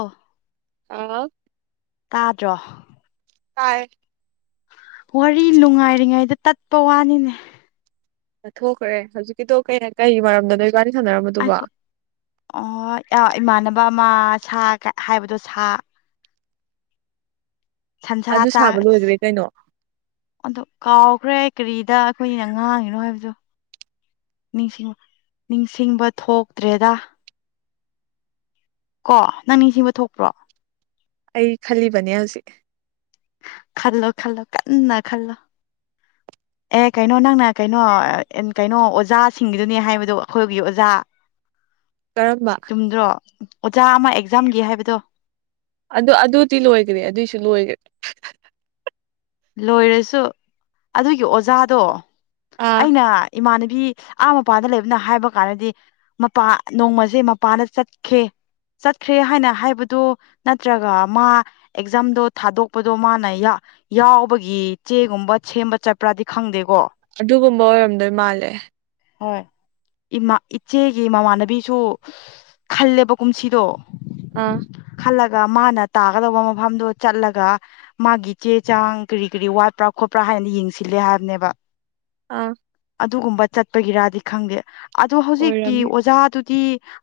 ꯑ ꯑ ꯇꯥꯗ꯭ꯔꯣ ꯀꯥꯏ ꯋꯥꯔꯤ ꯅꯨꯡꯉꯥꯏꯔꯤꯉꯩꯗ ꯇꯠꯄ ꯋꯥꯅꯤꯅꯦ ꯠ ꯊꯣꯛꯣꯛꯈ꯭ꯔꯦ ꯍꯧꯖꯤꯛꯀꯤꯗꯣ ꯀꯩ ꯀꯩ ꯃꯔꯝꯗꯅꯣꯏ ꯑꯈꯣ ꯑ ꯑ ꯏꯃ ꯕꯃꯥ ꯁꯥ ꯍꯥꯏꯕꯗꯣ ꯁꯥ ꯁꯟꯁꯥ ꯑꯗꯨ ꯆ ꯁꯥꯕ ꯂꯣꯏꯈ꯭ꯔꯦ ꯀꯩꯅꯣ ꯑꯗꯨ ꯀꯥꯎꯈ꯭ꯔꯦ ꯀꯔꯤꯗ ꯑꯩꯈꯣꯏꯅꯤꯅ ꯉꯥꯡꯉꯤꯅꯣ ꯍꯥꯏꯕꯗꯨ ꯅꯤꯡꯁꯤꯡꯕ ꯅꯤꯡꯁꯤꯡꯕ ꯊꯣꯛꯇ꯭ꯔꯦꯗ ꯀꯣ ꯅꯪ ꯅꯤꯡꯁꯤꯡꯕ ꯊꯣꯛꯄ꯭ꯔꯣ ꯑꯩ ꯈꯜꯂꯤꯕꯅꯦ ꯍꯧꯖꯤꯛ ꯈꯜꯂꯣ ꯈꯜꯣ ꯀꯥꯟꯅ ꯈꯂꯣ ꯑꯦ ꯀꯩꯅꯣ ꯅꯪꯅ ꯀꯩꯅꯣ ꯀꯩꯅꯣ ꯑꯣꯖꯥꯁꯤꯡꯒꯤꯗꯨꯅꯦ ꯍꯥꯏꯕꯗꯣ ꯑꯩꯈꯣꯏꯒꯤ ꯑꯣꯖꯥ ꯀꯔꯝꯕ ꯆꯨꯝꯗ꯭ꯔꯣ ꯑꯣꯖꯥ ꯑꯃ ꯑꯦꯛꯖꯥꯝꯒꯤ ꯍꯥꯏꯕꯗꯣ ꯑꯗꯨ ꯑꯗꯨꯗꯤ ꯂꯣꯏꯈ꯭ꯔꯦ ꯑꯗꯨꯏꯁꯨ ꯂꯣꯏꯈ꯭ꯔꯦ ꯂꯣꯏꯔꯁꯨ ꯑꯗꯨꯒꯤ ꯑꯣꯖꯥꯗꯣ ꯑꯥ ꯑꯩꯅ ꯏꯃꯥꯅ ꯐꯤ ꯑꯥ ꯃꯄꯥꯟꯗ ꯂꯩꯕꯅ ꯍꯥꯏꯕ ꯀꯥꯟꯗꯗꯤ ꯃꯄꯥ ꯅꯣꯡꯃꯁꯦ ꯃꯄꯥꯟꯗ ꯆꯠꯈꯤꯦ ꯆꯠꯈ꯭ꯔꯦ ꯍꯥꯏꯅ ꯍꯥꯏꯕꯗꯣ ꯅꯠꯇ꯭ꯔꯒ ꯃꯥ ꯑꯦꯛꯖꯥꯝꯗꯣ ꯊꯥꯗꯣꯛꯄꯗꯣ ꯃꯥꯅ ꯌꯥꯎꯕꯒꯤ ꯆꯦꯒꯨꯝꯕ ꯁꯦꯝꯕ ꯆꯠꯄ꯭ꯔꯥꯗꯤ ꯈꯪꯗꯦꯀꯣ ꯑꯗꯨꯒꯨꯝꯕ ꯑꯣꯏꯔꯝꯗꯣꯏ ꯃꯥꯜꯂꯦ ꯍꯣꯏ ꯏꯃꯥ ꯏꯆꯦꯒꯤ ꯃꯃꯥꯟꯅꯕꯤꯁꯨ ꯈꯜꯂꯦꯕ ꯀꯨꯝꯁꯤꯗꯣ ꯑꯥ ꯈꯜꯂꯒ ꯃꯥꯅ ꯇꯥꯒꯗꯧꯕ ꯃꯐꯝꯗꯣ ꯆꯠꯂꯒ ꯃꯥꯒꯤ ꯆꯦ ꯆꯥꯡ ꯀꯔꯤ ꯀꯔꯤ ꯋꯥꯠꯄ꯭ꯔꯥ ꯈꯣꯠꯄ꯭ꯔꯥ ꯍꯥꯏꯅ ꯌꯦꯡꯁꯤꯜꯂꯦ ꯍꯥꯏꯕꯅꯦꯕ ꯑꯥ ꯑꯗꯨꯒꯨꯝꯕ ꯆꯠꯄꯒꯤꯔꯗꯤ ꯈꯪꯗꯦ ꯑꯗꯣ ꯍꯧꯖꯤꯛꯀꯤ ꯑꯣꯏꯔꯝꯅꯤ ꯑꯣꯖꯥꯗꯨꯗꯤ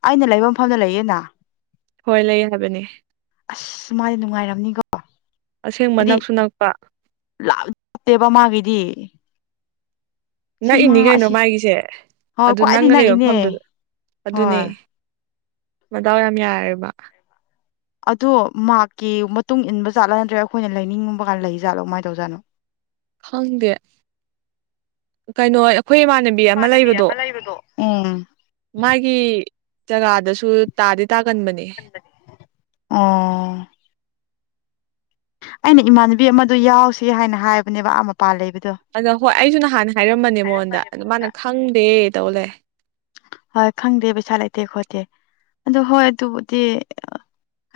ꯑꯩꯅ ꯂꯩꯐꯝ ꯃꯐꯝꯗ ꯂꯩꯌꯦꯅ ꯍꯣꯏ ꯂꯩ ꯍꯥꯏꯕꯅꯤ ꯑꯁ ꯃꯥꯗꯤ ꯅꯨꯡꯉꯥꯏꯔꯝꯅꯤꯀꯣ ꯑꯁꯦꯡꯕ ꯍꯥꯏꯗꯤ ꯅꯛꯁꯨ ꯅꯛꯄ ꯂ ꯂꯞꯇꯦꯕ ꯃꯥꯒꯤꯗꯤ ꯁꯤ ꯅꯛꯏꯅꯤ ꯃꯥ ꯀꯩꯅꯣ ꯑꯁꯤ ꯃꯥꯒꯤꯁꯦ ꯍꯣꯏ ꯑꯗꯨ ꯈ꯭ꯋꯥꯏꯗꯒꯤ ꯅꯪꯅ ꯂꯩꯕ ꯅꯛꯏꯅꯦ ꯃꯐꯝꯗꯨꯗ ꯑꯗꯨꯅꯦ ꯍꯣꯏ ꯃꯇꯗꯥꯎ ꯌꯥꯝ ꯌꯥꯔꯦꯕ ꯑꯗꯣ ꯃꯥꯔꯀꯤ ꯃꯇꯨꯡ ꯏꯟꯕꯖꯥꯠꯂꯥ ꯅꯗ꯭ꯔꯦ ꯑꯩꯈꯣꯏꯅ ꯂꯩꯅꯤꯡꯉꯕ ꯀꯥꯟ ꯂꯩ ꯖꯥꯠꯂꯣ ꯀꯃꯥꯏꯅ ꯇꯧꯖꯥꯠꯅꯣ ꯈꯪꯗꯦ ꯀꯩꯅꯣ ꯑꯩꯈꯣꯏ ꯏꯃꯥꯟꯅꯕꯤ ꯑꯃ ꯂꯩꯕꯗꯣ ꯎꯝ ꯃꯥꯒꯤ ꯖꯒꯥꯗꯁꯨ ꯇꯥꯗꯤ ꯇꯥꯒꯟꯕꯅꯦ ꯑꯣ ꯑꯩꯅ ꯏꯃꯥꯟꯅꯕꯤ ꯑꯃꯗ ꯌꯥꯎꯁꯤ ꯍꯥꯏꯅ ꯍꯥꯏꯕꯅꯦꯕ ꯑꯥ ꯃꯄꯥ ꯂꯩꯕꯗ ꯑꯗꯣ ꯍꯣꯏ ꯑꯩꯁꯨ ꯅꯍꯥꯟ ꯍꯥꯏꯔꯝꯕꯅꯦ ꯃꯉꯣꯟꯗ ꯑꯗꯨ ꯃꯥꯅ ꯈꯪꯗꯦ ꯇꯧ ꯂꯩꯦ ꯍꯣꯏ ꯈꯪꯗꯦ ꯄꯩꯁꯥ ꯂꯩꯇꯦ ꯈꯣꯠꯇꯦ ꯑꯗꯨꯣ ꯍꯣꯏ ꯑꯗꯨꯕꯨꯗꯤ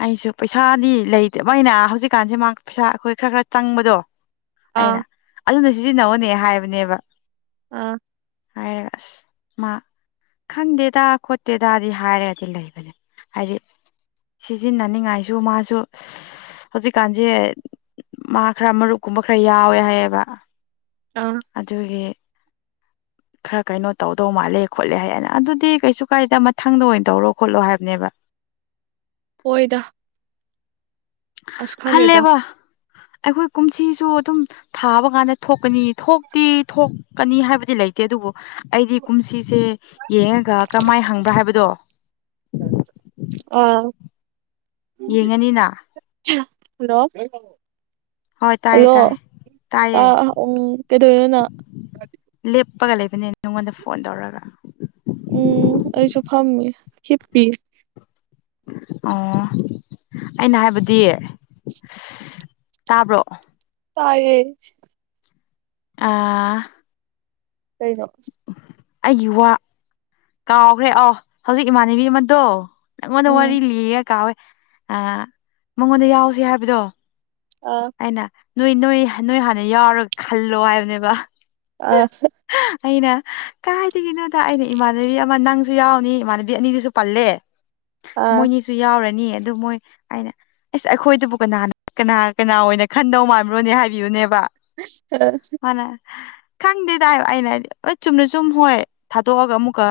ꯑꯩꯁꯨ ꯄꯩꯁꯥꯗꯤ ꯂꯩꯇꯦꯕ ꯑꯩꯅ ꯍꯧꯖꯤꯛꯀꯥꯟꯁꯦ ꯃꯥ ꯄꯩꯁꯥ ꯑꯩꯈꯣꯏ ꯈꯔ ꯈꯔ ꯆꯪꯕꯗꯣ ꯑꯥ ꯑꯩꯅ ꯑꯗꯨꯅ ꯁꯤꯖꯤꯟꯅꯧꯅꯦ ꯍꯥꯏꯕꯅꯦꯕ ꯑꯥ ꯍꯥꯏꯔꯒꯁ ꯃꯥ ꯈꯪꯗꯦꯗ ꯈꯣꯠꯇꯦꯗꯗꯤ ꯍꯥꯏꯔꯒꯗꯤ ꯂꯩꯕꯅꯦ ꯍꯥꯏꯗꯤ ꯁꯤꯖꯤꯟꯅꯅꯤꯡꯉꯥꯏꯁꯨ ꯃꯥꯁꯨ ꯍꯧꯖꯤꯛꯀꯥꯟꯁꯦ ꯃꯥ ꯈꯔ ꯃꯔꯨꯞꯀꯨꯝꯕ ꯈꯔ ꯌꯥꯎꯋꯦ ꯍꯥꯏꯌꯦꯕ ꯑꯥ ꯑꯗꯨꯒꯤ ꯈꯔ ꯀꯩꯅꯣ ꯇꯧꯗꯧ ꯃꯥꯜꯂꯦ ꯈꯣꯠꯂꯦ ꯍꯥꯏꯌꯦꯅ ꯑꯗꯨꯗꯤ ꯀꯩꯁꯨ ꯀꯥꯏꯗ ꯃꯊꯪꯗ ꯑꯣꯏꯅ ꯇꯧꯔꯣ ꯈꯣꯠꯂꯣ ꯍꯥꯏꯕꯅꯦꯕ [inaudible] ꯑꯣꯏꯣꯏꯗ ꯑꯁ ꯈꯪꯦꯗ ꯈꯜꯂꯦꯕ ꯑꯩꯈꯣꯏ ꯀꯨꯝꯁꯤꯁꯨ ꯑꯗꯨꯝ ꯊꯥꯕ ꯀꯥꯟꯗ ꯊꯣꯛꯀꯅꯤ ꯊꯣꯛꯇꯤ ꯊꯣꯛꯀꯅꯤ ꯍꯥꯏꯕꯗꯤ ꯂꯩ ꯂꯩꯇꯦ ꯑꯗꯨꯕꯨ ꯑꯩꯗꯤ ꯀꯨꯝꯁꯤ ꯁꯦ ꯌꯦꯡꯉꯒ ꯀꯔꯝꯍꯥꯏꯅ ꯍꯪꯕ꯭ꯔꯥ ꯍꯥꯏꯕꯗꯣ ꯑꯥ ꯌꯦꯡꯉꯅꯤꯅ ꯍꯜꯂꯣ ꯍꯣꯏ ꯇꯥꯏꯌꯦ ꯍꯜꯂꯣ ꯇꯥꯏꯌꯦ ꯇꯥꯏꯌꯦ ꯎ ꯀꯩꯗꯧꯅꯣꯅ ꯀꯞꯄꯒ ꯂꯩꯕꯅꯦ ꯅꯉꯣꯟꯗ ꯐꯣꯟ ꯇꯧꯔꯒ ꯎꯝ ꯑꯩꯁꯨ ꯐꯝꯃꯤ ꯍꯈꯤꯞꯄꯤ ꯑꯣ ꯑꯩꯅ ꯍꯥꯏꯕꯗꯤ [inaudible] ꯇꯥꯕ꯭ꯔꯣ ꯇꯥꯏꯌꯦ ꯑꯥ ꯀꯩꯒ ꯑꯩꯒꯤ ꯋꯥ ꯀꯥꯎꯈ꯭ꯔꯦ ꯑꯣ ꯍꯧꯖꯤꯛ ꯏꯃꯥꯟꯅꯕꯤ ꯑꯃꯗꯣ ꯅꯪꯉꯣꯟꯗ ꯎꯝ ꯋꯥꯔꯤ ꯂꯤꯒ ꯀꯥꯎꯋꯦ ꯃꯉꯣꯟꯗ ꯌꯥꯎꯁ ꯍꯥꯏꯕꯗꯣ ꯑꯥ ꯑꯩꯅ ꯅꯣꯏ ꯅꯣꯏ ꯅꯣꯏ ꯍꯥꯟꯅ ꯌꯥꯎꯔꯒ ꯈꯜꯂꯣ ꯍꯥꯏꯕꯅꯦꯕ ꯑ ꯑꯩꯅ ꯀꯥꯏꯗꯒꯤꯗꯒꯤꯅꯣꯗ ꯑꯩꯅ ꯏꯃꯥꯟꯅꯕꯤ ꯑꯃ ꯅꯪꯁꯨ ꯌꯥꯎꯅꯤ ꯏꯃꯥꯟꯅꯕꯤ ꯑꯅꯤꯗꯨꯁꯨ ꯄꯜꯂꯦ ꯑꯥ ꯃꯣꯏꯅꯤꯁꯨ ꯌꯥꯎꯔꯅꯤ ꯑꯗꯨ ꯃꯣꯏ ꯍꯥꯏꯅ ꯑꯁ ꯑꯩꯈꯣꯏꯗꯕꯨ ꯀꯅꯥꯅ ꯀꯅꯥ ꯀꯅꯥ ꯑꯣꯏꯅ ꯈꯟꯗꯧ ꯃꯥꯟꯕꯂꯣꯅꯦ ꯍꯥꯏꯕꯤꯌꯨꯅꯦꯕ ꯑ ꯈꯪꯗꯦ ꯇꯥꯏꯕ ꯑꯩꯅ ꯍꯥꯏꯗꯤ ꯍ ꯆꯨꯝꯅ ꯆꯨꯝ ꯍꯣꯏ ꯊꯥꯗꯣꯛꯑꯒ ꯑꯃꯨꯛꯀ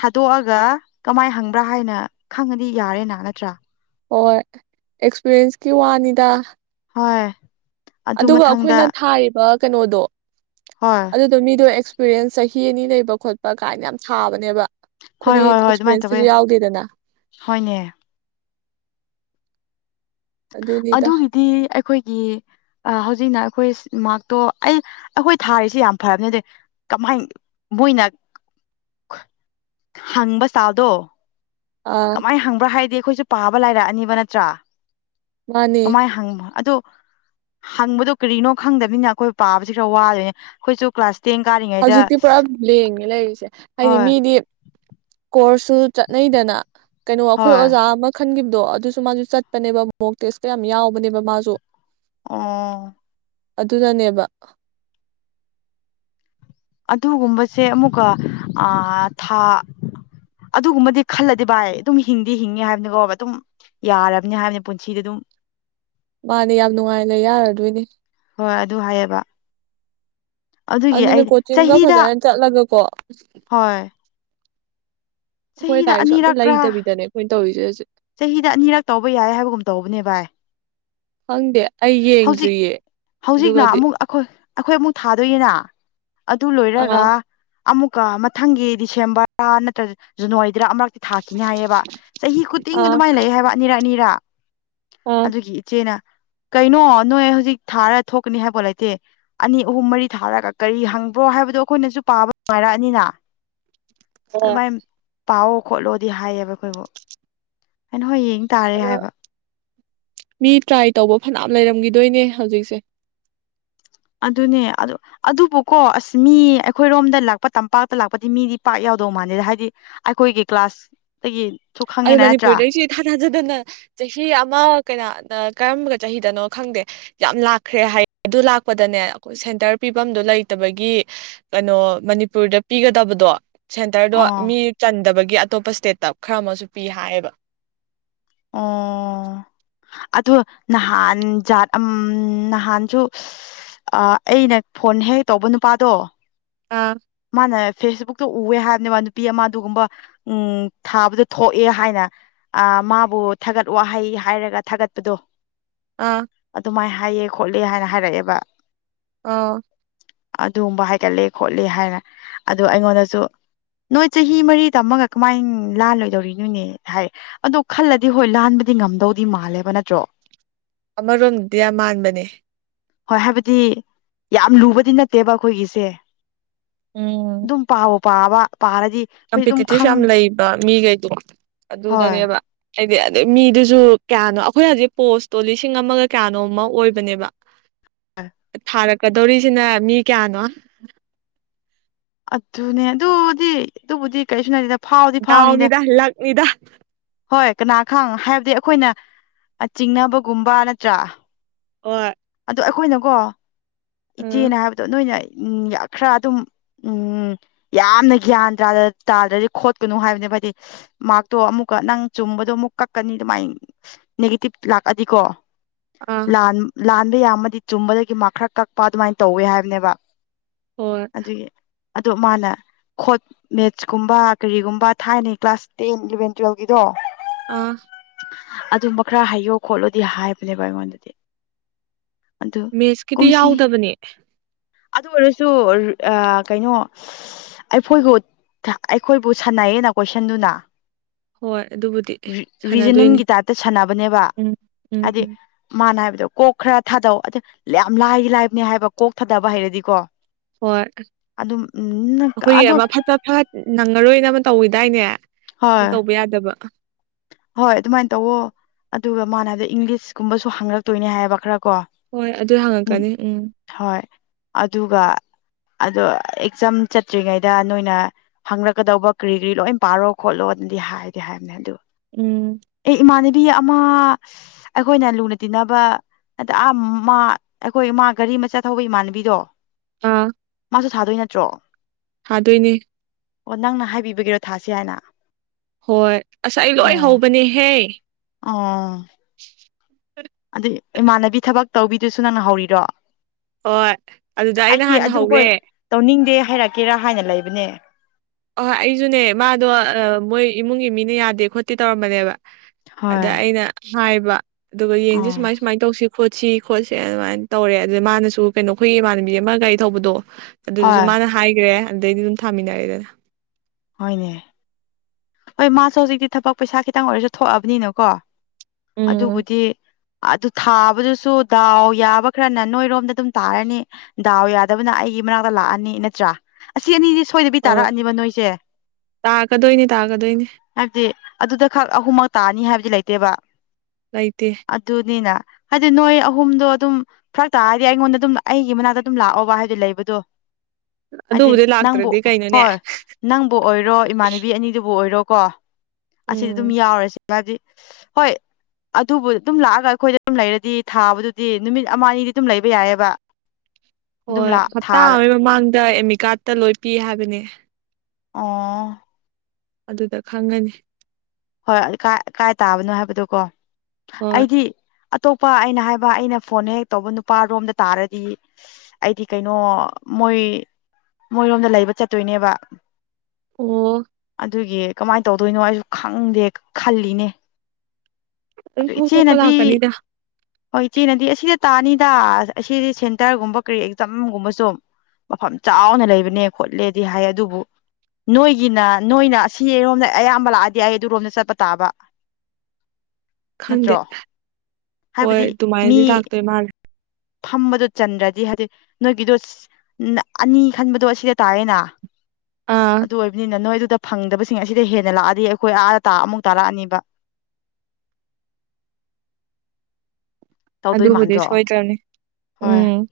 ꯊꯥꯗꯣꯛꯑꯒ ꯀꯃꯥꯏ ꯍꯪꯕ꯭ꯔꯥ ꯍꯥꯏꯅ ꯈꯪꯉꯗꯤ ꯌꯥꯔꯦꯅ ꯅꯠꯇ꯭ꯔꯥ ꯍꯣꯏ ꯑꯦꯛꯁꯄꯤꯔꯤꯟꯁꯀꯤ ꯋꯥꯅꯤꯗ ꯍꯣꯏ ꯑꯗꯨ ꯑꯗꯨꯒ ꯃꯊꯪꯗ ꯑꯩꯈꯣꯏꯅ ꯊꯥꯔꯤꯕ ꯀꯩꯅꯣꯗꯣ ꯍꯣꯏ ꯑꯗꯨꯗꯣ ꯃꯤꯗꯣ ꯑꯦ ꯑꯦꯛꯁꯄꯤꯔꯤꯌꯦꯟꯁ ꯆꯍꯤ ꯑꯅꯤ ꯂꯩꯕ ꯈꯣꯠꯄ ꯀꯥꯏꯅ ꯌꯥꯝ ꯊꯥꯕꯅꯦꯕ ꯍꯣꯏ ꯑꯩꯈꯣꯏꯗꯤ ꯍꯣꯏ ꯍꯣꯏ ꯑꯗꯨꯃꯥꯏꯅ ꯇꯧꯋꯦ ꯑꯦꯛꯁꯄꯤꯔꯌꯦꯦꯟꯁꯀꯤꯁꯨ ꯌꯥꯎꯗꯦꯗꯅ ꯍꯣꯏꯅꯦ ꯑꯗꯨꯅꯤꯗ ꯑꯗꯨꯒꯤꯗꯤ ꯑꯩꯈꯣꯏꯒꯤ ꯍꯧꯖꯤꯛꯅ ꯑꯩꯈꯣꯏ ꯃꯥꯥꯛꯇꯣ ꯑꯩ ꯑꯩꯈꯣꯏ ꯊꯥꯔꯤꯁꯦ ꯌꯥꯝ ꯐꯕꯅꯦꯗꯤ ꯀꯃꯥꯏ ꯃꯣꯏꯅ ꯍꯪꯕ ꯁ꯭ꯇꯥꯏꯜꯗꯣ ꯑꯥ ꯀꯃꯥꯏꯅ ꯍꯪꯕ꯭ꯔꯥ ꯍꯥꯏꯗꯤ ꯑꯩꯈꯣꯏꯁꯨ ꯄꯥꯕ ꯂꯥꯏꯔꯛꯑꯅꯤꯕ ꯅꯠꯇ꯭ꯔꯥ ꯃꯥꯅꯦ ꯀꯃꯥꯏ ꯍꯪꯕ ꯑꯗꯣ ꯍꯪꯕꯗꯨ ꯀꯔꯤꯅꯣ ꯈꯪꯗꯅꯤꯅ ꯑꯩꯈꯣꯏ ꯄꯥꯕꯁꯤ ꯈꯔ ꯋꯥꯗꯣꯏꯅꯦ ꯑꯈꯣꯏꯁꯨ ꯀ꯭ꯂꯥꯁ ꯇꯦꯟ ꯀꯥꯔꯤꯉꯩꯗ ꯍꯧꯖꯤꯛꯇꯤ ꯄꯨꯔꯥ ꯕ꯭ꯂꯦꯡꯅꯦ ꯂꯩꯔꯤꯁꯦ ꯍꯥꯏꯗꯤ ꯍꯣꯏ ꯃꯤꯗꯤ ꯀꯣꯔꯁꯁꯨ ꯆꯠꯅꯩꯗꯅ ꯀꯩꯅꯣ ꯑꯈꯣꯏ ꯍꯣꯏ ꯑꯣꯖꯥ ꯑꯃ ꯈꯟꯈꯤꯕꯗꯣ ꯑꯗꯨꯁꯨ ꯃꯥꯁꯨ ꯆꯠꯄꯅꯦꯕ ꯃꯣꯛ ꯇꯦꯁꯀ ꯌꯥꯝ ꯌꯥꯎꯕꯅꯦꯕ ꯃꯥꯁꯨ ꯑꯣ ꯑꯗꯨꯅꯅꯦꯕ ꯑꯗꯨꯒꯨꯝꯕꯁꯦ ꯑꯃꯨꯛꯀ ꯑꯥ ꯊꯥ ꯑꯗꯨꯒꯨꯝꯕꯗꯤ ꯈꯜꯂꯗꯤ ꯚꯥꯏ ꯑꯗꯨꯝ ꯍꯤꯡꯗꯤ ꯍꯤꯡꯉꯤ ꯍꯥꯏꯕꯅꯤꯀꯣ ꯑꯗꯨꯝ ꯌꯥꯔꯕꯅꯤ ꯍꯥꯏꯕꯅꯦ ꯄꯨꯟꯁꯤꯗꯤ ꯑꯗꯨꯝ ꯃꯥꯅꯦ ꯌꯥꯝ ꯅꯨꯡꯉꯥꯏ ꯂꯩ ꯌꯥꯔꯗꯣꯏꯅꯤ ꯍꯣꯏ ꯑꯗꯨ ꯍꯥꯏꯌꯦꯕ ꯑꯗꯨꯒꯤ ꯑꯗꯨꯅ ꯑꯩ ꯀꯣꯆꯤꯡꯒ ꯆꯍꯤꯗ ꯐꯖꯅ ꯆꯠꯂꯒ ꯀꯣ ꯍꯣꯏ ꯑꯈꯣꯏ ꯆꯍꯤꯗ ꯂꯥꯏꯔꯤꯛꯁꯨ ꯑꯝꯇ ꯑꯅꯤꯔꯛꯔꯥ ꯂꯩꯇꯕꯤꯗꯅꯦ ꯑꯈꯣꯏꯅ ꯇꯧꯔꯤꯁꯦ ꯍꯧꯖꯤꯛ ꯆꯍꯤꯗ ꯑꯅꯤꯔꯛ ꯇꯧꯕ ꯌꯥꯏ ꯍꯥꯏꯕꯒꯨꯝ ꯇꯧꯕꯅꯦ ꯚꯥꯏ ꯈꯪꯗꯦ ꯑꯩ ꯍꯧꯖꯤꯛ ꯌꯦꯡꯗ꯭ꯔꯤꯌꯦ ꯍꯧꯖꯤꯛꯅ ꯑꯗꯨꯒꯗꯤ ꯑꯃꯨꯛ ꯑꯈꯣꯏ ꯑꯩꯈꯣꯏ ꯑꯃꯨꯛ ꯊꯥꯗꯣꯏꯅꯤꯅ ꯑꯗꯨ ꯂꯣꯏꯔꯒ ꯑꯥ ꯑꯃꯨꯛꯀ ꯃꯊꯪꯒꯤ ꯗꯤꯁꯦꯝꯕꯔꯗ ꯅꯠꯇ꯭ꯔ ꯖꯟꯅꯋꯥꯔꯤꯗ ꯑꯃ ꯊꯥꯈꯤꯅꯤ ꯍꯥꯏꯌꯦꯕ ꯆꯍꯤ ꯈꯨꯗꯤꯡ ꯑꯥ ꯑꯗꯨꯃꯥꯏꯅ ꯂꯩ ꯍꯥꯏꯕ ꯑꯅꯤꯔꯛ ꯑꯅꯤꯔꯥ ꯑꯥ ꯑꯗꯨꯒꯤ ꯏꯆꯦꯅ ꯀꯩꯅꯣ ꯅꯣꯏ ꯍꯧꯖꯤꯛ ꯊꯥꯔ ꯊꯣꯛꯀꯅꯤ ꯍꯥꯏꯕ ꯂꯩꯇꯦ ꯑꯅꯤ ꯑꯍꯨꯝ ꯃꯔꯤ ꯊꯥꯔꯒ ꯀꯔꯤ ꯍꯪꯕ꯭ꯔꯣ ꯍꯥꯏꯕ ꯑꯗꯣ ꯑꯈꯣꯏꯅꯁꯨ ꯄꯥꯕ ꯅꯨꯡꯉꯥꯏꯔꯛꯑꯅꯤꯅ ꯍꯣꯏ ꯑꯗꯨꯃꯥꯏꯅ ꯄꯥꯋꯣ ꯈꯣꯠꯂꯣꯗꯤ ꯍꯥꯏꯌꯦꯕ ꯑꯈꯣꯏꯕꯨ ꯑꯩꯅ ꯍꯣꯏ ꯌꯦꯡ ꯇꯥꯔꯦ ꯑꯗꯣ ꯍꯥꯏꯕ ꯃꯤ ꯇ꯭ꯔꯥꯏ ꯇꯧꯕ ꯐꯅꯌꯥꯝ ꯂꯩꯔꯝꯒꯤꯗꯣꯏꯅꯦ ꯍꯧꯖꯤꯛꯁꯦ ꯑꯗꯨꯅꯦ ꯑꯗꯨ ꯑꯗꯨꯕꯨꯀꯣ ꯑꯁ ꯃꯤ ꯑꯩꯈꯣꯏꯔꯣꯝꯗ ꯂꯥꯛꯄ ꯇꯝꯄꯥꯛꯇ ꯂꯥꯛꯄꯗꯤ ꯃꯤꯗꯤ ꯄꯥꯛ ꯌꯥꯎ ꯇꯧꯗꯧ ꯃꯥꯟꯗꯦꯗ ꯍꯥꯏꯗꯤ ꯑꯈꯣꯏꯒꯤ ꯀ꯭ꯂꯥꯁꯇꯒꯤ ꯑꯗꯨꯗ ꯃꯅꯤꯄꯨꯔꯗꯩꯁꯤ ꯏꯊꯥ ꯊꯥꯖ ꯑꯗꯨꯅ ꯆꯍꯤ ꯑꯃ ꯀꯩꯅ ꯀꯔꯝꯕ ꯆꯍꯤꯗꯅꯣ ꯈꯪꯗꯦ ꯌꯥꯝ ꯂꯥꯛꯈ꯭ꯔꯦ ꯍꯥꯏ ꯑꯗꯨ ꯂꯥꯛꯄꯗꯅꯦ ꯑꯈꯣꯏ ꯁꯦꯟꯇꯔ ꯄꯤꯕꯝꯗꯨ ꯂꯩꯇꯕꯒꯤ ꯀꯩꯅꯣ ꯃꯅꯤꯄꯨꯔꯗ ꯄꯤꯒꯗꯕꯗꯣ ꯁꯦꯟꯇꯔꯗꯣ ꯑꯣ ꯃꯤ ꯆꯟꯗꯕꯒꯤ ꯑꯇꯣꯞꯄ ꯏꯁꯇꯦꯠꯇ ꯈꯔ ꯑꯃꯁꯨ ꯄꯤ ꯍꯥꯏꯌꯦꯕ ꯑꯣ ꯑꯗꯣ ꯅꯍꯥꯟꯖꯥꯠ ꯎꯝ ꯅꯍꯥꯟꯁꯨ ꯑ ꯑꯩꯅ ꯐꯣꯟ ꯍꯦꯛ ꯇꯧꯕ ꯅꯨꯄꯥꯗꯣ ꯑꯥ ꯃꯥꯅ ꯐꯦꯁꯕꯨꯛꯇ ꯎꯋꯦ ꯍꯥꯏꯕꯅꯦꯕ ꯅꯨꯄꯤ ꯑꯃ ꯑꯗꯨꯒꯨꯝꯕ ꯎꯝ ꯊꯥꯕꯗ ꯊꯣꯛꯑꯦ ꯍꯥꯏꯅ ꯑ ꯃꯥꯕꯨ ꯊꯥꯒꯠ ꯋꯥꯍꯩ ꯍꯥꯏꯔꯒ ꯊꯥꯒꯠꯄꯗꯣ ꯑꯥ ꯑꯗꯨꯃꯥꯏꯅ ꯍꯥꯏꯌꯦ ꯈꯣꯠꯂꯦ ꯍꯥꯏꯅ ꯍꯥꯏꯔꯛꯑꯦꯕ ꯑꯣ ꯑꯗꯨꯒꯨꯝꯕ ꯍꯥꯏꯒꯠꯂꯦ ꯈꯣꯠꯂꯦ ꯍꯥꯏꯅ ꯑꯗꯨ ꯑꯩꯉꯣꯟꯗꯁꯨ ꯅꯣꯏ ꯆꯍꯤ ꯃꯔꯤ ꯇꯝꯃꯒ ꯀꯃꯥꯏꯅ ꯂꯥꯜꯂꯣꯏꯗꯧꯔꯤꯅꯣꯅꯦ ꯍꯥꯏ ꯑꯗꯣ ꯈꯜꯂꯗꯤ ꯍꯣꯏ ꯂꯥꯟꯕ ꯗꯤ ꯉꯝꯗꯧꯗꯤ ꯃꯥꯜꯂꯦꯕ ꯅꯠꯇ꯭ꯔꯣ ꯑꯃꯔꯣꯝꯗꯗꯤ ꯌꯥꯝ ꯃꯥꯟꯕꯅꯦ ꯍꯣꯏ ꯍꯥꯏꯕꯗꯤ ꯌꯥꯝ ꯂꯨꯕꯗꯤ ꯅꯠꯇꯦꯕ ꯑꯈꯣꯏꯒꯤꯁꯦ ꯎꯝ ꯑꯗꯨꯝ ꯄꯥꯕꯨ ꯄꯥꯔꯕ ꯀꯝꯄꯤꯇꯤꯇꯤꯞ ꯌꯥꯝ ꯂꯩꯕ ꯃꯤꯒꯩꯗꯣ ꯍꯣꯏ ꯑꯗꯨꯅꯅꯦꯕ ꯍꯥꯏꯗꯤ ꯑꯗꯩ ꯃꯤꯗꯨꯁꯨ ꯀꯌꯥꯅꯣ ꯑꯈꯣꯏ ꯍꯧꯖꯤꯛ ꯄꯣꯁꯇꯣ ꯂꯤꯁꯤꯡ ꯑꯃꯒ ꯀꯌꯥꯅꯣ ꯑꯃ ꯑꯣꯏꯕꯅꯦꯕ ꯑ ꯊꯥꯔꯛꯀꯗꯧꯔꯤꯁꯤꯅ ꯃꯤ ꯀꯌꯥꯅꯣ ꯑꯗꯨꯠꯇꯅꯦ ꯑꯗꯨꯗꯤ ꯑꯗꯨꯕꯨꯗꯤ ꯀꯩꯁꯅꯗ ꯎꯃꯤꯗꯥꯂꯛ ꯃꯤꯗꯥ ꯍꯣꯏ ꯀꯅꯥ ꯈꯪ ꯍꯥꯏꯕꯗꯤ ꯑꯩꯈꯣꯏꯅ ꯆꯤꯡꯅꯕꯒꯨꯝꯕ ꯅꯠꯇ꯭ꯔꯥ ꯑꯣ ꯑ ꯑꯩꯈꯣꯏꯅꯀꯣ ꯏꯆꯦꯅ ꯍꯥꯏꯕꯗꯣ ꯅꯣꯏꯅ ꯈꯔ ꯑꯗꯨꯝ ꯎꯝ ꯌꯥꯝꯅ ꯒ꯭ꯌꯥꯟ ꯇꯥꯗ꯭ꯔꯗꯤ ꯈꯣꯠꯀꯅꯨ ꯍꯥꯏꯕꯅꯦ ꯍꯥꯏꯗꯤ ꯃꯍꯥꯛꯇꯣ ꯑꯃꯨꯛꯀ ꯅꯪ ꯆꯨꯝ ꯗꯣ ꯑꯃꯨꯛ ꯀꯛꯀꯅꯤ ꯑꯗꯨꯃꯥꯏ ꯅꯦꯦꯇꯤꯞ ꯂꯥꯛꯑꯗꯤꯀꯣ ꯑꯥ ꯂꯥꯟꯕ ꯌꯥꯝꯃꯗꯤ ꯆꯨꯝꯕꯗꯒꯤ ꯃꯥ ꯈꯔ ꯀꯛꯄ ꯑꯗꯨꯃꯥꯏꯅ ꯇꯧꯋꯦ ꯍꯥꯏꯕꯅꯦꯕ ꯍꯣꯏ ꯑꯗꯨꯒꯤ ꯑꯗꯣ ꯃꯥꯅ ꯈꯣꯠ ꯃꯦꯠꯁ ꯀꯨꯝꯕ ꯀꯔꯤꯒꯨꯝꯕ ꯊꯥꯏꯅꯩ ꯀ꯭ꯂꯥꯁ ꯇꯦꯟ ꯏꯂꯚꯦꯟ ꯇꯨꯋꯦꯜꯚꯒꯤꯗꯣ ꯑꯥ ꯑꯗꯨꯝꯕ ꯈꯔ ꯍꯥꯏꯩꯌꯣ ꯈꯣꯠꯂꯣꯗꯤ ꯍꯥꯏꯕꯅꯦꯕ ꯑꯩꯉꯣꯟꯗꯗꯤ ꯑꯗꯨ ꯃꯤꯦꯠꯁꯀꯤꯗꯤ ꯀꯨꯝꯁꯤ ꯌꯥꯎꯗꯕꯅꯦ ꯑꯗꯨ ꯑꯣꯏꯔꯁꯨ ꯀꯩꯅꯣ ꯑꯩꯈꯣꯏꯕꯨ ꯑꯩꯈꯣꯏꯕꯨ ꯁꯥꯟꯅꯩꯌꯦꯅ ꯀꯣꯏꯁꯟꯗꯨꯅ ꯍꯣꯏ ꯑꯗꯨꯕꯨꯗꯤ ꯁꯥꯟꯅꯗꯣꯏꯅꯤ ꯔꯤꯖꯅꯤꯡꯒꯤ ꯇꯥꯏꯞꯇ ꯁꯥꯟꯅꯕꯅꯦꯕ ꯎꯝ ꯎꯝ ꯍꯥꯏꯗꯤ ꯎꯝ ꯃꯥꯅ ꯍꯥꯏꯕ ꯑꯣ ꯀꯣꯛ ꯈꯔ ꯊꯥꯗꯧ ꯑꯗ ꯌꯥꯝ ꯂꯥꯏꯒꯤ ꯂꯥꯏꯕꯅꯦ ꯍꯥꯏꯕ ꯀꯣꯛ ꯊꯥꯗꯕ ꯍꯩꯔꯗꯤꯀꯣ ꯍꯣꯏ ꯑꯗꯨꯝ ꯎꯝ ꯑꯩꯈꯣꯏꯒꯤ ꯑꯗꯨ ꯑꯃ ꯐꯖ ꯐ ꯅꯪꯉꯔꯣꯏꯅ ꯑꯃ ꯇꯧꯋꯤꯗꯥꯏꯅꯦ ꯑꯗꯨ ꯍꯣꯏ ꯇꯧꯕ ꯌꯥꯗꯕ ꯍꯣꯏ ꯑꯗꯨꯃꯥꯏꯅ ꯇꯧꯋꯣ ꯑꯗꯨꯒ ꯃꯥꯥꯟꯅꯗ ꯏꯪꯂꯤꯁꯀꯨꯝꯕꯁꯨ ꯍꯥꯡꯂꯛꯇꯣꯏꯅꯦ ꯍꯥꯏꯕ ꯈꯔ ꯀꯣ ꯍꯣꯏ ꯑꯗꯨ ꯎꯝ ꯍꯪꯉꯛꯀꯅꯤ ꯍꯣꯏ ꯑꯗꯨꯒ ꯑꯗꯣ ꯑꯦꯛꯖꯥꯝ ꯆꯠꯇ꯭ꯔꯤꯉꯩꯗ ꯅꯣꯏꯅ ꯍꯪꯪꯂꯛꯀꯗꯧꯕ ꯀꯔꯤ ꯀꯔꯤ ꯂꯣꯏ ꯄꯥꯔꯣ ꯈꯣꯠꯂꯣ ꯝꯗꯤ ꯍꯥꯏꯗꯤ ꯍꯥꯏꯔꯝꯃꯦ ꯑꯗꯨ ꯎꯝ ꯕꯤ ꯑꯃ ꯑꯩꯈꯣꯏꯅ ꯂꯨꯅ ꯇꯤꯟꯅꯕ ꯑꯗ ꯑꯥ ꯃꯥ ꯑꯩꯈꯣꯏ ꯃꯥ ꯒꯥꯔꯤ ꯑꯃ ꯆꯠꯊꯧꯕ ꯏꯃꯥꯟꯅꯕꯤꯗꯣ ꯑꯥ ꯃꯥꯨ ꯊꯥꯗꯣꯏ ꯅꯠꯇ꯭ꯔꯣ ꯍꯥꯗꯣꯏꯅꯦ ꯑꯣ ꯅꯪꯅ ꯍꯥꯏꯕꯤꯕꯒꯤꯔꯣ ꯊꯥꯁꯤ ꯍꯥꯏꯅ ꯍꯣꯏ ꯉꯁꯥꯏ ꯂꯣꯏ ꯑꯣ ꯍꯧꯕꯅꯦꯍꯦ ꯑꯣ ꯑꯗꯨ ꯏꯃꯥꯟꯅꯕꯤ ꯊꯕꯛ ꯇꯧꯕꯤꯗꯨꯁꯨ ꯅꯪꯅ ꯍꯧꯔꯤꯔꯣ ꯍꯣꯏ ꯑꯗꯨꯗ ꯑꯩꯅ ꯑꯩꯗꯤ ꯍꯥꯟꯅ ꯑꯗꯨ ꯍꯣꯏ ꯍꯧꯔꯦ ꯇꯧꯅꯤꯡꯗꯦ ꯍꯥꯏꯔꯛꯀꯦꯔꯥ ꯍꯥꯏꯅ ꯂꯩꯕꯅꯦ ꯑꯍꯣꯏ ꯑꯩꯁꯨꯅꯦ ꯃꯥꯗꯣ ꯃꯣꯏ ꯏꯃꯨꯡꯒꯤ ꯃꯤꯅ ꯌꯥꯗꯦ ꯈꯣꯠꯇꯦ ꯇꯧꯔꯝꯕꯅꯦꯕ ꯍꯣꯏ ꯑꯗ ꯑꯩꯅ ꯍꯥꯏꯕ ꯑꯗꯨꯒ ꯌꯦꯡꯁꯤꯦ ꯑꯥ ꯁꯨꯃꯥꯏ ꯁꯨꯃꯥꯏꯅ ꯇꯧꯁꯤ ꯈꯣꯠꯁꯤ ꯈꯣꯠꯁꯤ ꯑꯗꯨꯃꯥꯏꯅ ꯇꯧꯔꯦ ꯑꯗꯨꯗ ꯃꯥꯅꯁꯨ ꯀꯩꯅꯣ ꯑꯩꯈꯣꯏꯒꯤ ꯏꯃꯥꯟꯅꯕꯤ ꯑꯃ ꯒꯥꯔꯤ ꯊꯧꯕꯗꯣ ꯑꯗꯨꯗꯨꯁꯨ ꯍꯣꯏ ꯃꯥꯅ ꯍꯥꯏꯈ꯭ꯔꯦ ꯑꯗꯨꯗꯩꯗꯤ ꯑꯗꯨꯝ ꯊꯥꯃꯤꯟꯅꯔꯦꯗꯅ ꯍꯣꯏꯅꯦ ꯍꯣꯏ ꯃꯥꯁꯨ ꯍꯧꯖꯤꯛꯇꯤ ꯊꯕꯛ ꯄꯩꯁꯥ ꯈꯤꯇꯪ ꯑꯣꯏꯔꯁꯨ ꯊꯣꯛꯑꯕꯅꯤꯅꯀꯣ ꯎꯝ ꯑꯗꯨꯕꯨꯗꯤ ꯑꯗꯨ ꯊꯥꯕꯗꯨꯁꯨ ꯗꯥꯎ ꯌꯥꯕ ꯈꯔꯅ ꯅꯣꯏꯔꯣꯝꯗ ꯑꯗꯨꯝ ꯇꯥꯔꯅꯤ ꯗꯥꯎ ꯌꯥꯗꯕꯅ ꯑꯩꯒꯤ ꯃꯅꯥꯛꯇ ꯂꯥꯛꯑꯅꯤ ꯅꯠꯇ꯭ꯔꯥ ꯑꯁꯤ ꯑꯅꯤꯗꯤ ꯁꯣꯏꯗꯕꯤ ꯍꯣꯏ ꯇꯥꯔꯛꯑꯅꯤꯕ ꯅꯣꯏꯁꯦ ꯇꯥꯛꯀꯗꯣꯏꯅꯤ ꯇꯥꯛꯀꯗꯣꯏꯅꯤ ꯍꯥꯏꯕꯗꯤ ꯑꯗꯨꯗ ꯈꯛ ꯑꯍꯨꯝꯃꯛ ꯇꯥꯅꯤ ꯍꯥꯏꯕꯗꯤ ꯂꯩ ꯀꯇꯦꯕ ꯂꯩꯇꯦ ꯑꯗꯨꯅꯤꯅ ꯍꯥꯏꯗꯤ ꯅꯣꯏ ꯑꯍꯨꯝꯗꯣ ꯑꯗꯨꯝ ꯐꯔꯛ ꯇꯥꯔꯗꯤ ꯑꯩꯉꯣꯟꯗ ꯑꯗꯨꯝ ꯑꯩꯒꯤ ꯃꯅꯥꯛꯇ ꯑꯗꯨꯝ ꯂꯥꯛꯑꯣꯕ ꯍꯥꯏꯗꯤꯣ ꯂꯩꯕꯗꯣ ꯍꯥꯏꯗꯤ ꯑꯗꯨꯕꯨꯗꯤ ꯅꯪꯕꯨ ꯂꯥꯛꯇ꯭ꯔꯗꯤ ꯀꯩꯅꯣꯅꯦ ꯍꯣꯏ ꯅꯪ ꯑꯣꯏꯔꯣ ꯏꯃꯥꯟꯅꯕꯤ ꯑꯅꯤꯗꯨꯕꯨ ꯑꯣꯏꯔꯣ ꯀꯣ ꯑꯁꯤꯗꯤ ꯑꯗꯨꯝ ꯎꯝ ꯌꯥꯎꯔ ꯃꯥꯗꯤ ꯍꯣꯏ ꯑꯗꯨꯕꯨ ꯑꯗꯨꯝ ꯂꯥꯛꯑꯒ ꯑꯩꯈꯣꯏꯗ ꯑꯗꯨꯝ ꯂꯩꯔꯗꯤ ꯊꯥꯕꯗꯨꯗꯤ ꯅꯨꯃꯤꯠ ꯑꯃꯅꯤꯗꯤ ꯑꯗꯨꯝ ꯂꯩꯕ ꯌꯥꯏꯑꯕ ꯑꯗꯨꯝ ꯍꯣꯏ ꯂꯥꯛ ꯍꯞꯇꯥ ꯊꯥꯔ ꯑꯃꯒꯤ ꯃꯃꯥꯡꯗ ꯑꯃꯤ ꯀꯥꯔꯠꯇ ꯂꯣꯏ ꯄꯤ ꯍꯥꯏꯕꯅꯦ ꯑꯥ ꯑꯗꯨꯗ ꯈꯪꯉꯅꯤ ꯍꯣꯏ ꯀꯥꯏ ꯇꯥꯕꯅꯣ ꯍꯥꯏꯕꯗꯣ ꯀꯣ ꯍꯣꯏ ꯑꯩꯗꯤ ꯑꯇꯣꯞꯄ ꯑꯩꯅ ꯍꯥꯏꯕ ꯑꯩꯅ ꯐꯣꯟ ꯍꯦꯛ ꯇꯧꯕ ꯅꯨꯄꯥꯔꯣꯝꯗ ꯇꯥꯔꯗꯤ ꯑꯩꯗꯤ ꯀꯩꯅꯣ ꯃꯣꯏ ꯃꯣꯏꯔꯣꯝꯗ ꯂꯩꯕ ꯆꯠꯇꯣꯏꯅꯦꯕ ꯑꯣ ꯑꯗꯨꯒꯤ ꯀꯃꯥꯏꯅ ꯇꯧꯗꯣꯏꯅꯣ ꯑꯩꯁꯨ ꯈꯪꯗꯦ ꯈꯜꯂꯤꯅꯦ ꯑꯗꯨ ꯊꯣꯛ ꯊꯣꯛꯄ ꯂꯥꯛꯀꯅꯤꯗ ꯍꯣꯏ ꯏꯆꯦꯅꯗꯤ ꯑꯁꯤꯗ ꯇꯥꯅꯤꯗ ꯑꯁꯤꯗꯤ ꯁꯦꯟꯇꯔꯒꯨꯝꯕ ꯀꯔꯤ ꯑꯦꯛꯖꯥꯝꯒꯨꯝꯕꯁꯨ ꯃꯐꯝ ꯆꯥꯎꯅ ꯂꯩꯕꯅꯦ ꯈꯣꯠꯂꯦꯗꯤ ꯍꯥꯏ ꯑꯗꯨꯕꯨ ꯅꯣꯏꯒꯤꯅ ꯅꯣꯏꯅ ꯑꯁꯤꯔꯣꯝꯗ ꯑꯌꯥꯝꯕ ꯂꯥꯛꯑꯗꯤ ꯑꯩ ꯑꯗꯨꯔꯣꯝꯗ ꯆꯠꯄ ꯇꯥꯕ ꯈꯪꯗꯦ ꯅꯠꯇ꯭ꯔꯣ ꯍꯣꯏ ꯍꯥꯏꯕꯗꯤ ꯃꯤ ꯑꯗꯨꯃꯥꯏꯅꯗꯤ ꯂꯥꯛꯇꯣꯏ ꯃꯥꯜꯂꯦ ꯐꯝꯕꯗꯣ ꯆꯟꯗ꯭ꯔꯗꯤ ꯍꯥꯏꯗꯤ ꯅꯣꯏꯒꯤꯗꯣ ꯑꯅꯤ ꯈꯟꯕꯗꯣ ꯑꯁꯤꯗ ꯇꯥꯔꯦꯅ ꯑꯥ ꯑꯗꯨ ꯑꯣꯏꯕꯅꯤ ꯅ ꯅꯣꯏ ꯑꯗꯨꯗ ꯐꯪꯗꯕꯁꯤꯡ ꯑꯁꯤꯗ ꯍꯦꯟꯅ ꯂꯥꯛꯑꯗꯤ ꯑꯩꯈꯣꯏ ꯑꯥ ꯇ ꯑꯃꯨꯛ ꯇꯥꯔꯛꯑꯅꯤꯕ ꯇꯧꯗꯣꯏ ꯑꯗꯨꯕꯨꯗꯤ ꯃꯥꯟꯗ꯭ꯔꯣ ꯁꯣꯏꯗ꯭ꯔꯕꯅꯤ ꯍꯣꯏ ꯎꯝ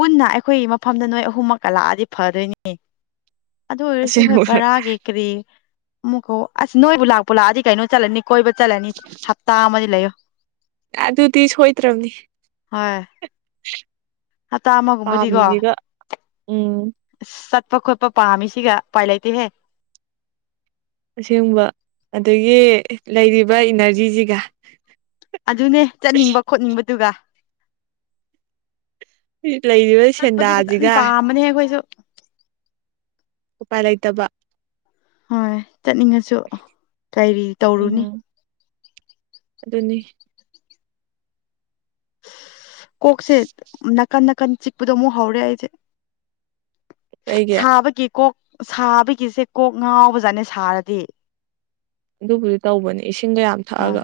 ꯄꯨꯟꯅ ꯑꯩꯈꯣꯏ ꯃꯐꯝꯗ ꯅꯣꯏ ꯑꯍꯨꯝꯃꯛ ꯀꯂꯛꯑꯗꯤ ꯐꯗꯣꯏꯅꯤ ꯑꯗꯨ ꯑꯣꯏꯔꯁꯨ ꯍꯣꯏ ꯑꯁꯦꯡꯕ ꯕꯔꯥꯒꯤ ꯀꯔꯤ ꯑꯃꯨꯛꯀꯣ ꯑꯁ ꯅꯣꯏꯕꯨ ꯂꯥꯛꯄ ꯂꯥꯛꯑꯗꯤ ꯀꯩꯅꯣ ꯆꯠꯂꯅꯤ ꯀꯣꯏꯕ ꯆꯠꯂꯅꯤ ꯍꯞꯇꯥ ꯑꯃꯗꯤ ꯂꯩꯌꯣ ꯑꯗꯨꯗꯤ ꯁꯣꯏꯗ꯭ꯔꯕꯅꯤ ꯍꯣꯏ ꯍꯞꯇꯥ ꯑꯃꯒꯨꯝꯕꯗꯤꯀꯣ ꯄꯥꯝꯃꯤꯁꯤꯒ ꯎꯝ ꯆꯠꯄ ꯈꯣꯠꯄ ꯄꯥꯝꯃꯤꯁꯤꯒ ꯎꯄꯥꯏ ꯂꯩꯇꯦꯍꯦ ꯑꯁꯤꯒꯨꯝꯕ ꯑꯗꯒꯤ ꯂꯩꯔꯤꯕ ꯏꯅꯔꯖꯤꯁꯤꯒ ꯑꯗꯨꯅꯦ ꯆꯠꯅꯤꯡꯕ ꯈꯣꯠꯅꯤꯡꯕꯗꯨꯒ ꯂꯩꯔꯤꯕ ꯆꯠꯄꯗꯤ ꯐꯖꯅ ꯁꯦꯟꯗꯥꯁꯤꯒ ꯄꯥꯝꯕꯅꯦ ꯑꯩꯈꯣꯏꯁꯨ ꯎꯄꯥꯏ ꯂꯩꯇꯕ ꯍꯣꯏ ꯆꯠꯅꯤꯡꯉꯁꯨ ꯀꯔꯤꯔꯤ ꯇꯧꯔꯨꯅꯤ ꯎꯝ ꯑꯗꯨꯅꯤ ꯀꯣꯛꯁꯦ ꯅꯥꯀꯟ ꯅꯥꯀꯟ ꯆꯤꯛꯄꯗꯣ ꯑꯃꯨꯛ ꯍꯧꯔꯦ ꯑꯩꯁꯦ ꯑꯩꯒꯤ ꯁꯥꯕꯒꯤ ꯀꯣꯛ ꯁꯥꯕꯒꯤꯁꯦ ꯀꯣꯛ ꯉꯥꯎꯕꯖꯠꯅꯦ ꯁꯥꯔꯗꯤ ꯑꯗꯨꯕꯨꯗꯤ ꯇꯧꯕꯅꯦ ꯏꯁꯤꯡ ꯀꯌꯥꯝ ꯍꯣꯏ ꯊꯛꯑꯒ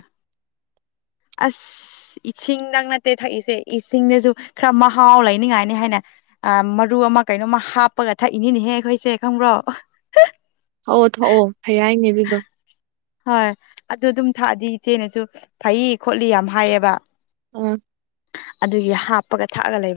ꯑꯁ ꯏꯁꯤꯡꯗꯪ ꯅꯠꯇꯦ ꯊꯛꯏꯁꯦ ꯏꯁꯤꯡꯗꯁꯨ ꯈꯔ ꯃꯍꯥꯎ ꯂꯩꯅꯤꯡꯉꯥꯏꯅꯤ ꯍꯥꯏꯅ ꯑ ꯃꯔꯨ ꯑꯃ ꯀꯩꯅꯣꯝꯃ ꯍꯥꯞꯄꯒ ꯊꯛꯏꯅꯤꯅꯦꯍꯦ ꯑꯩꯈꯣꯏꯁꯦ ꯈꯪꯕ꯭ꯔꯣ ꯑꯣꯑꯣ ꯊꯣꯛꯑꯣ ꯐꯩ ꯍꯥꯏꯅꯦ ꯑꯗꯨꯗꯣ ꯍꯣꯏ ꯑꯗꯨ ꯑꯗꯨꯝ ꯊꯥꯛꯑꯗꯤ ꯏꯆꯦꯅꯁꯨ ꯐꯩ ꯈꯣꯠꯂꯤ ꯌꯥꯝ ꯍꯥꯏꯌꯦꯕ ꯑ ꯑꯗꯨꯒꯤ ꯍꯥꯞꯄꯒ ꯊꯛꯑꯒ ꯂꯩꯕ